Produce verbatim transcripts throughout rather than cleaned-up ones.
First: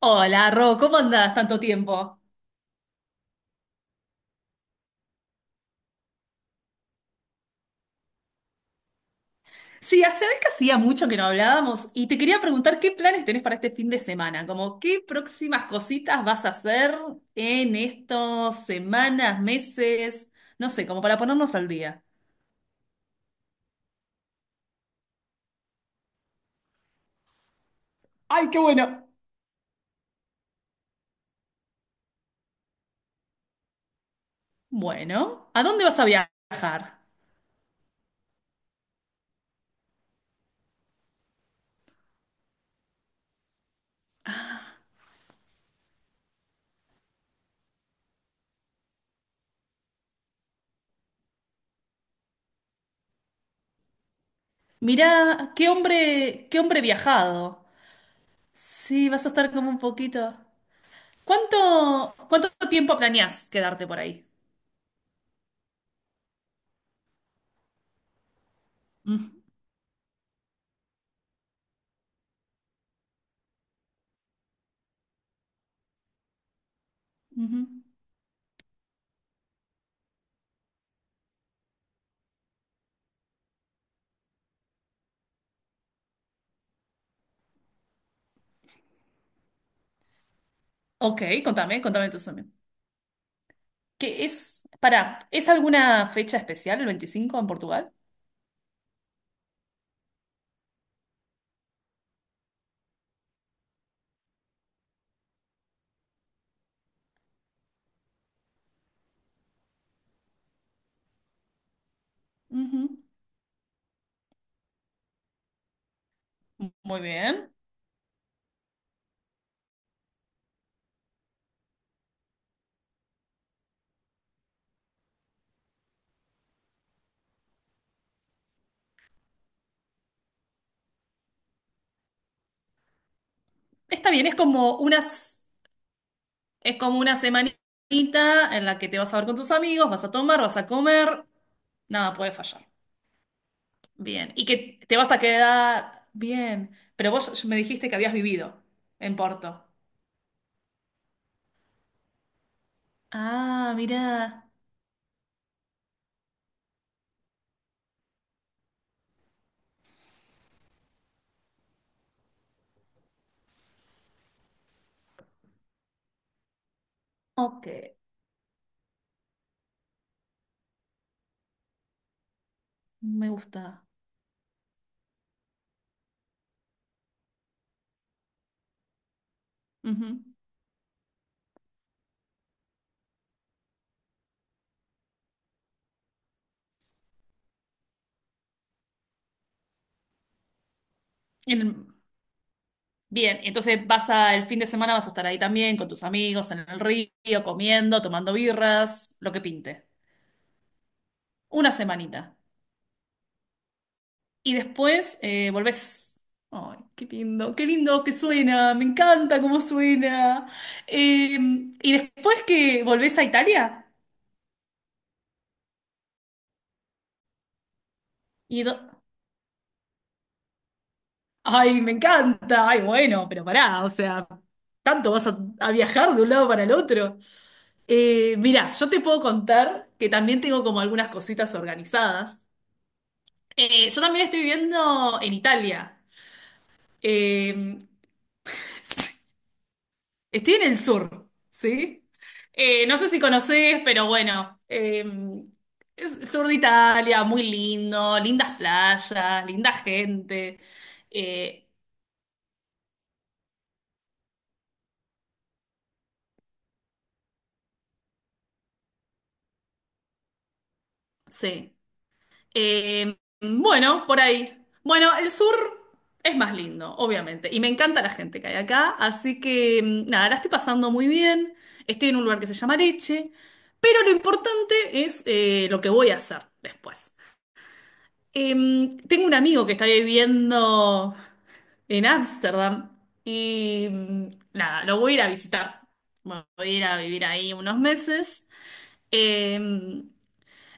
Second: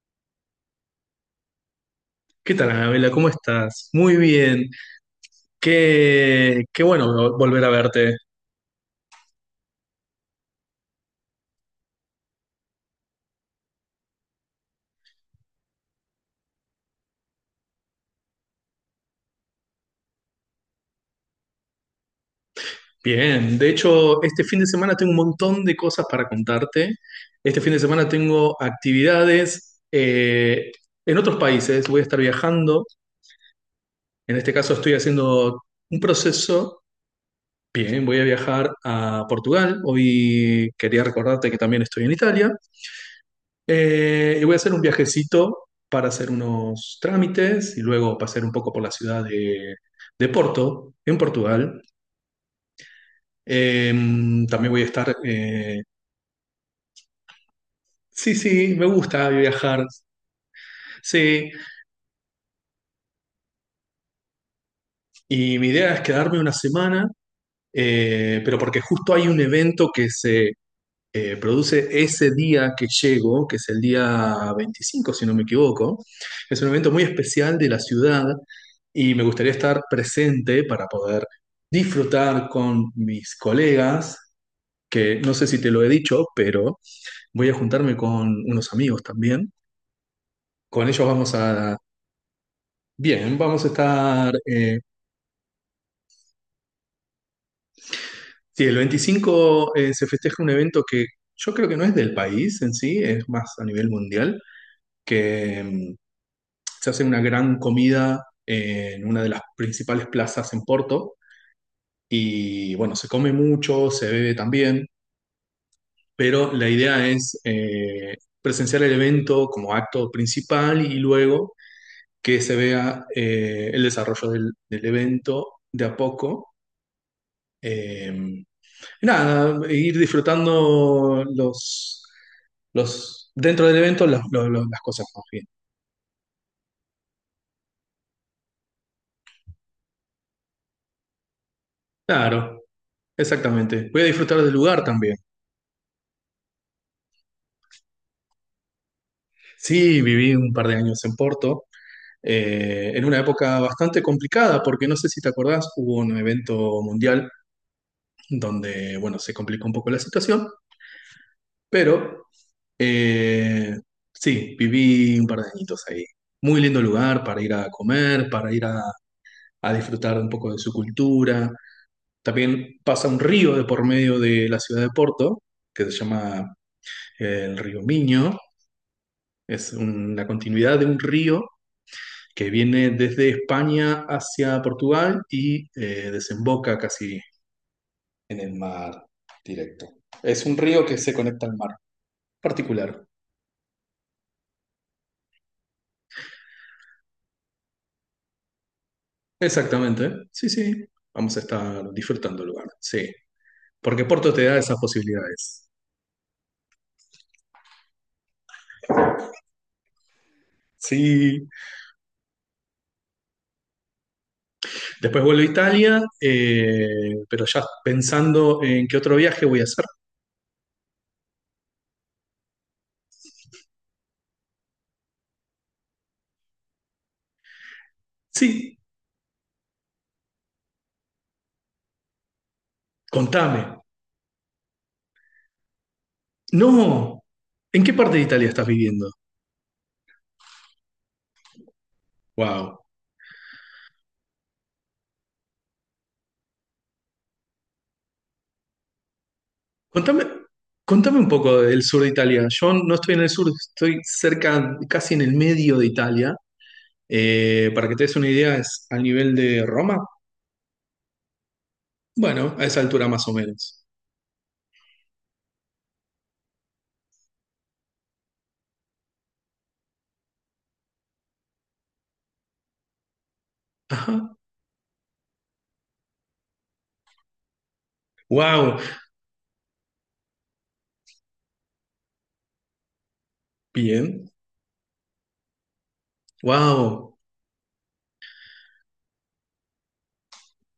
Hola, Ro, ¿cómo andás tanto tiempo? ¿Qué tal, Anabela? ¿Cómo estás? Muy bien. Qué, qué bueno vo- volver a verte. Sí, hace vez que hacía mucho que no hablábamos y te quería preguntar qué planes tenés para este fin de semana, como qué próximas cositas vas a hacer en estos semanas, meses, no sé, como para ponernos al día. Bien. De hecho, este fin de semana tengo un montón de cosas para contarte. Este fin de semana ¡Ay, tengo qué bueno! actividades eh, en otros países. Voy a estar viajando. En este caso estoy Bueno, haciendo ¿a dónde vas un a proceso. viajar? Bien, voy a viajar a Portugal. Hoy quería recordarte que también estoy en Italia. Eh, y voy a hacer un viajecito para hacer unos trámites y luego pasar un poco por la ciudad de, de Porto, en Portugal. Eh, También voy a estar... Mirá, qué eh, hombre, qué hombre viajado. Sí, sí, me Sí, vas gusta a estar como un viajar. poquito. Sí, ¿Cuánto, cuánto tiempo planeás quedarte por ahí? y mi idea es quedarme una semana, eh, pero porque justo Ujú, hay un evento que se, eh, produce ese día que llego, que es el día veinticinco si no me equivoco. Es un evento muy especial ujú. de la ciudad y me gustaría estar presente para poder disfrutar con mis colegas, que no sé si te lo he dicho, pero voy a juntarme con unos amigos también. Con ellos Ok, vamos a... contame, contame entonces también. Bien, vamos a ¿Qué estar... es? eh, Pará, ¿es alguna fecha especial el veinticinco en Portugal? Sí, el veinticinco eh, se festeja un evento que yo creo que no es del país en sí, es más a nivel mundial, que mm, se hace una gran comida en una de las principales plazas en Porto y bueno, se come mucho, se bebe también, pero la Ujú. Muy idea es bien. eh, presenciar el evento como acto principal y luego que se vea eh, el desarrollo del, del, evento de a poco. Eh, Nada, ir disfrutando los, los dentro del evento Está los, bien, es los, los, como las cosas más unas, bien. es como una semanita en la que te vas a ver con tus amigos, vas a tomar, vas a comer, nada puede Claro, fallar. exactamente. Voy a Bien, disfrutar y del que lugar te vas también. a quedar bien, pero vos me dijiste que habías vivido en Porto. Sí, viví un par de años en Porto, eh, en una época Ah, bastante mirá. complicada, porque no sé si te acordás, hubo un evento mundial donde, bueno, se complicó un poco la situación, pero eh, sí, viví un par de añitos ahí. Muy lindo lugar para ir Ok, a comer, para ir a, a disfrutar un poco de su cultura. También pasa un me río de gusta. por medio de la ciudad de Porto, que se llama eh, el río Miño, es un- Ujú. la continuidad de un río que viene desde España hacia Portugal y eh, desemboca casi en el mar directo. Es un río que se conecta al mar En- particular. Bien, entonces vas a, el fin de semana vas a estar ahí también con tus amigos en el río, comiendo, tomando birras, lo que pinte. Exactamente, sí, sí. Vamos a Una estar semanita. disfrutando el lugar, sí. Porque Porto te Y da esas después eh, posibilidades. volvés. Ay, qué lindo, qué lindo que suena, me encanta cómo suena. Eh, Sí, y después que volvés a Italia, después vuelvo a Italia, eh, pero ya pensando y do- en qué otro viaje voy a hacer. ay, me encanta, ay, bueno, pero pará, o sea, tanto vas a, a viajar de un lado para el otro. Eh, mirá, Sí, yo te puedo contar que también tengo como algunas cositas organizadas. contame. Eh, yo también estoy viviendo en Italia. No, Eh, ¿en qué parte de Italia estás viviendo? Estoy en el sur, ¿sí? Wow. Eh, no sé si conocés, pero bueno, eh, es el sur de Italia, muy lindo, lindas playas, linda Contame, gente. contame un poco Eh, del sur de Italia. Yo no estoy en el sur, estoy cerca, casi en el medio de Italia. Eh, para que te des una idea, es al nivel de Roma. sí. Bueno, a esa altura Eh, más o menos. Bueno, por ahí. Bueno, el sur es más lindo, obviamente, y me encanta la gente que hay acá, así que mm, nada, la estoy pasando muy bien, estoy en un lugar que se llama Leche, pero lo Ajá. importante es eh, lo que voy a hacer después. Wow. Em, tengo un amigo que está viviendo en Ámsterdam y mm, Bien. nada, lo voy a ir a visitar. Bueno, voy a ir a Wow. vivir ahí unos meses. Em,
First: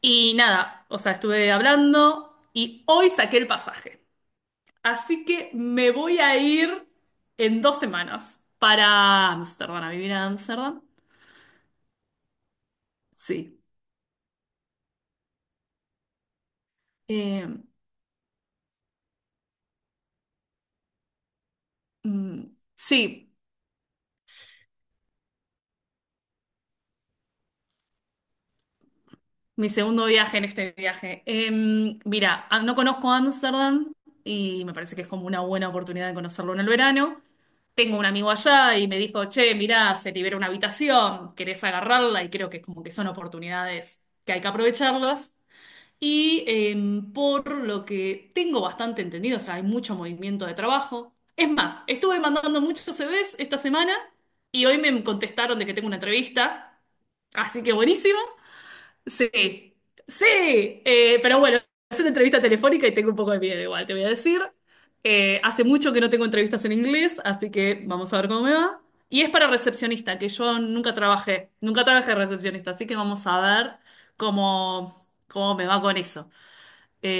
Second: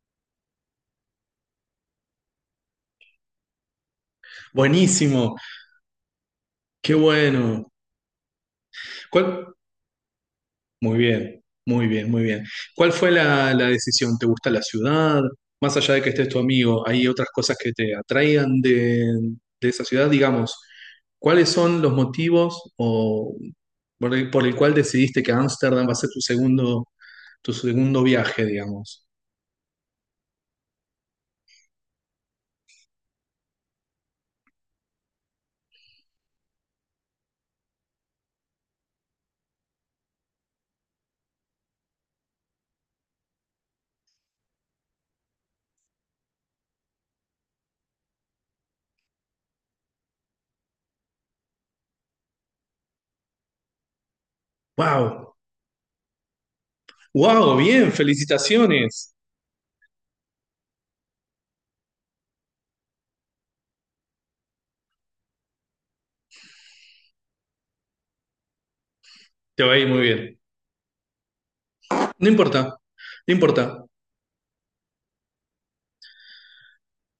y nada, o sea, estuve hablando y hoy saqué el pasaje. Así Buenísimo. que me voy a ir Qué en bueno. dos semanas para ¿Cuál? Ámsterdam, a vivir a Ámsterdam. Muy bien, muy bien, muy bien. ¿Cuál fue la, Sí. la decisión? ¿Te gusta la ciudad? Más allá de que estés tu amigo, ¿hay otras Eh, cosas que te atraigan de, de esa ciudad? Digamos, ¿cuáles son los mm, motivos sí, o por el, por el cual decidiste que Ámsterdam va a ser tu segundo, tu segundo viaje, digamos? mi segundo viaje en este viaje. Eh, mira, ah, no conozco Ámsterdam y me parece que es como una buena oportunidad de conocerlo en el verano. Tengo un amigo allá y me dijo, che, mirá, se libera una habitación, querés agarrarla y creo que como que son oportunidades que hay que aprovecharlas. Y em, por lo que tengo bastante entendido, o sea, hay mucho movimiento de trabajo. Es más, estuve mandando muchos C V s esta semana y hoy me ¡Wow! contestaron de que tengo una entrevista. ¡Wow! Así que Bien, buenísimo. felicitaciones. Sí, sí. Eh, pero bueno, es una entrevista telefónica y tengo un poco de miedo igual, te voy a decir. Eh, hace mucho que no tengo entrevistas en inglés, así que vamos a ver cómo me va. Y es para Te va a ir muy recepcionista, que bien. yo nunca trabajé, nunca trabajé de No importa, recepcionista, así que vamos no a ver importa. cómo, cómo me va con eso.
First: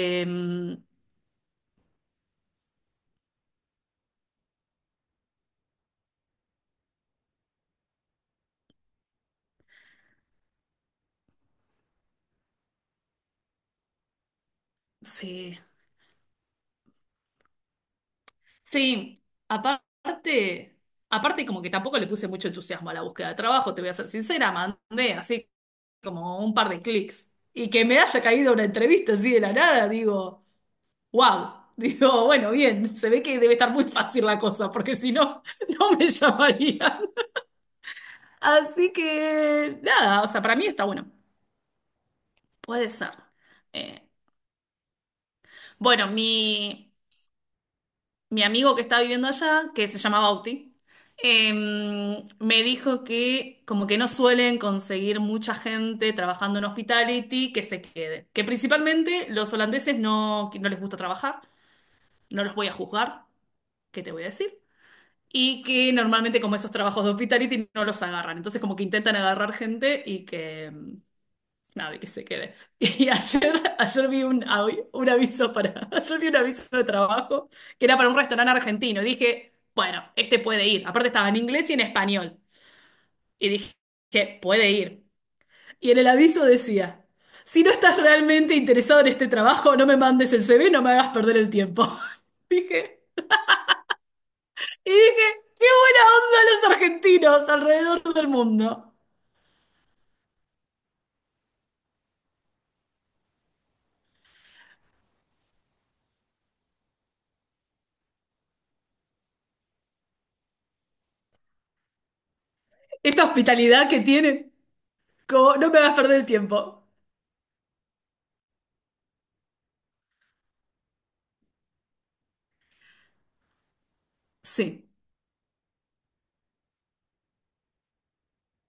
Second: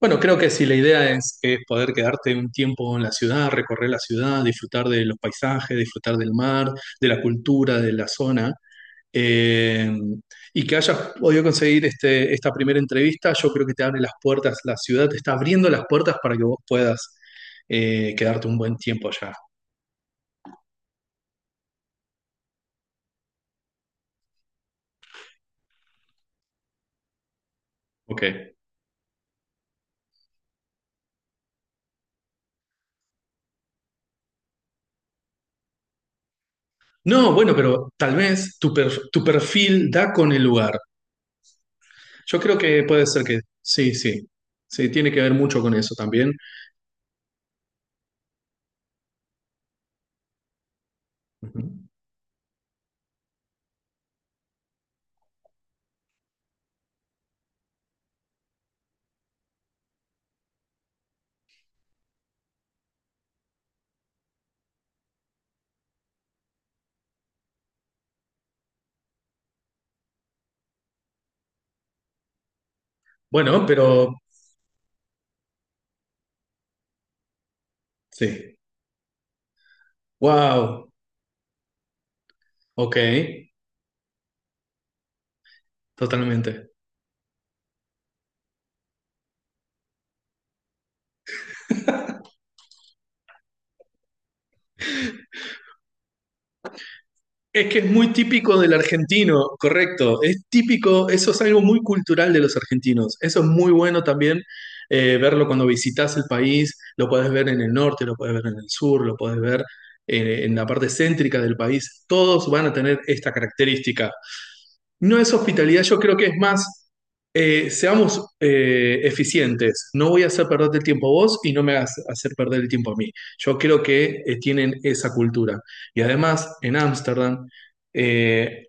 Bueno, creo que si la idea es, es poder quedarte un tiempo en la ciudad, recorrer la ciudad, disfrutar de los paisajes, disfrutar del mar, de la cultura, de la zona, eh, y que hayas podido conseguir este, esta primera entrevista, yo creo que te abre las puertas, la ciudad te está sí. abriendo las puertas para que vos puedas eh, quedarte un buen tiempo Sí, allá. aparte, aparte como que tampoco le puse mucho entusiasmo a la búsqueda de trabajo, te voy a ser sincera, mandé así como un par de clics. Y que me haya Ok. caído una entrevista así de la nada, digo, wow. Digo, bueno, bien, se ve que debe estar muy fácil la cosa, porque si no, no me llamarían. No, bueno, pero tal vez tu, Así per- tu que, perfil da nada, o con el sea, para mí lugar. está bueno. Yo creo que Puede puede ser. ser que sí, Eh, sí. Sí, tiene que ver mucho con eso bueno, también. mi... mi amigo que está viviendo allá, que se llama Bauti, Ujú. em, me dijo que como que no suelen conseguir mucha gente trabajando en hospitality que se quede. Que principalmente los holandeses no, que no les gusta trabajar, no los voy a juzgar, ¿qué te voy a decir? Y que normalmente como esos trabajos de hospitality no los agarran. Entonces como que intentan agarrar gente y que... em, nada, que se quede. Y ayer, Bueno, ayer pero vi un, avi- un aviso para, ayer vi un aviso de trabajo que era para un restaurante sí. argentino. Y dije, bueno, este puede ir. Wow. Aparte estaba en inglés y en español. Ok. Y dije, que puede ir. Y en el aviso Totalmente. decía, si no estás realmente interesado en este trabajo, no me mandes el C V, no me hagas perder el tiempo. Dije, y dije, qué buena onda los argentinos Es que es muy alrededor del típico del mundo. argentino, correcto. Es típico, eso es algo muy cultural de los argentinos. Eso es muy bueno también eh, verlo cuando visitas el país. Lo puedes ver en el norte, lo puedes ver en el sur, lo puedes ver eh, en la parte céntrica del país. Todos van a tener Esa esta hospitalidad que característica. tienen, No es como no me hospitalidad, hagas yo creo perder el que es tiempo. más, eh, seamos eh, eficientes. No voy a hacer perderte el tiempo a vos y no me hagas hacer perder el tiempo a mí. Yo creo que eh, tienen Sí, esa cultura. Y además, en Ámsterdam, eh,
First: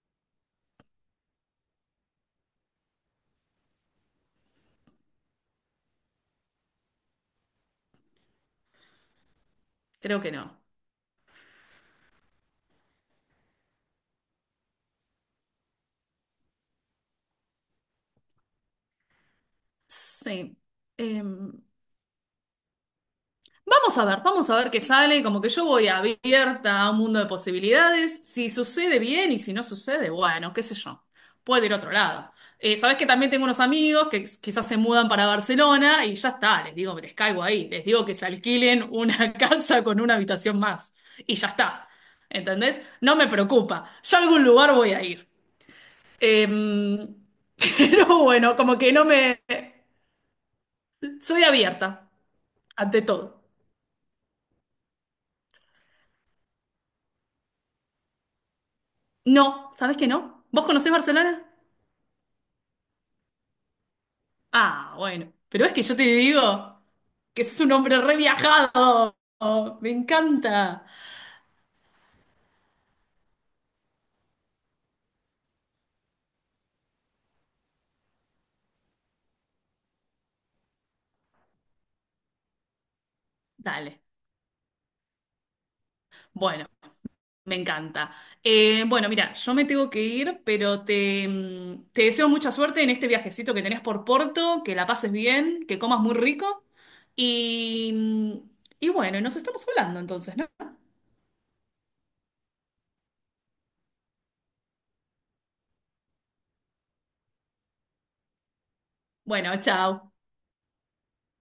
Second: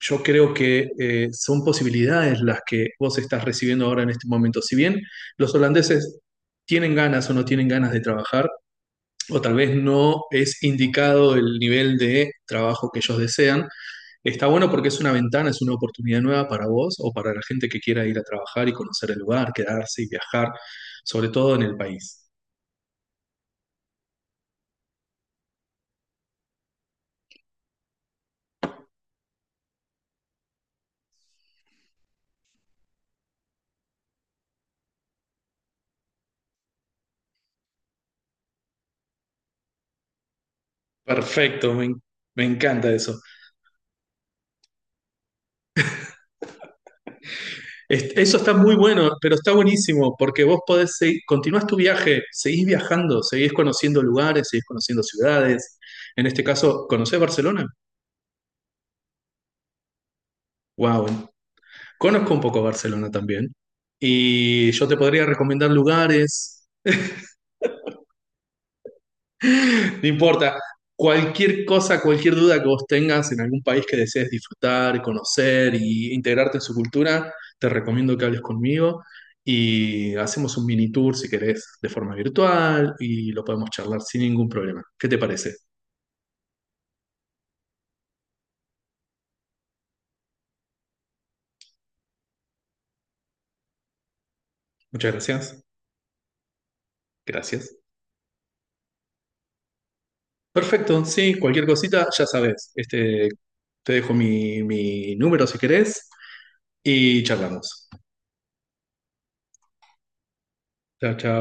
yo creo que eh, son posibilidades las que vos estás recibiendo ahora en este momento. Si bien los holandeses tienen ganas o no tienen ganas de trabajar, o tal vez creo no que es no. indicado el nivel de trabajo que ellos desean, está bueno porque es una ventana, es una oportunidad nueva para vos o para la gente que quiera ir a trabajar y conocer el lugar, quedarse y viajar, Sí. sobre todo Em, en el país. Vamos a ver, vamos a ver qué sale. Como que yo voy abierta a un mundo de posibilidades. Si sucede bien y si no sucede, bueno, qué sé yo. Puedo ir a otro lado. Eh, sabés que también tengo unos amigos que quizás se mudan para Barcelona y ya está, les digo, les caigo ahí, les digo que se alquilen una casa con una habitación más y ya Perfecto, me, está. en- me ¿Entendés? encanta eso. No me preocupa. Yo a algún lugar voy a ir. Em, Es- pero Eso está bueno, muy como que no bueno, pero me... está buenísimo porque vos podés seguir, Soy continuás tu abierta, viaje, seguís ante viajando, todo. seguís conociendo lugares, seguís conociendo ciudades. En este caso, ¿conocés Barcelona? No, ¿sabes que no? ¿Vos conocés Wow, Barcelona? conozco un poco Barcelona también. Y yo Ah, te podría bueno. Pero recomendar es que yo te lugares. digo que sos un hombre re viajado. Me No importa. encanta. Cualquier cosa, cualquier duda que vos tengas en algún país que desees disfrutar, conocer y integrarte en su cultura, te recomiendo que hables conmigo y hacemos un mini tour si querés de forma virtual y lo podemos charlar Dale. sin ningún problema. ¿Qué te parece? Bueno, me encanta. Eh, bueno, mira, yo me tengo que ir, pero te, mm, te deseo mucha suerte en este viajecito que tenés por Porto, que la pases Muchas gracias. bien, que comas muy rico. Gracias. Y, mm, y bueno, nos estamos hablando entonces, ¿no? Perfecto, sí, cualquier cosita, ya sabes. Este, te dejo mi, mi número si querés y charlamos. Bueno, chao. Chao, chao.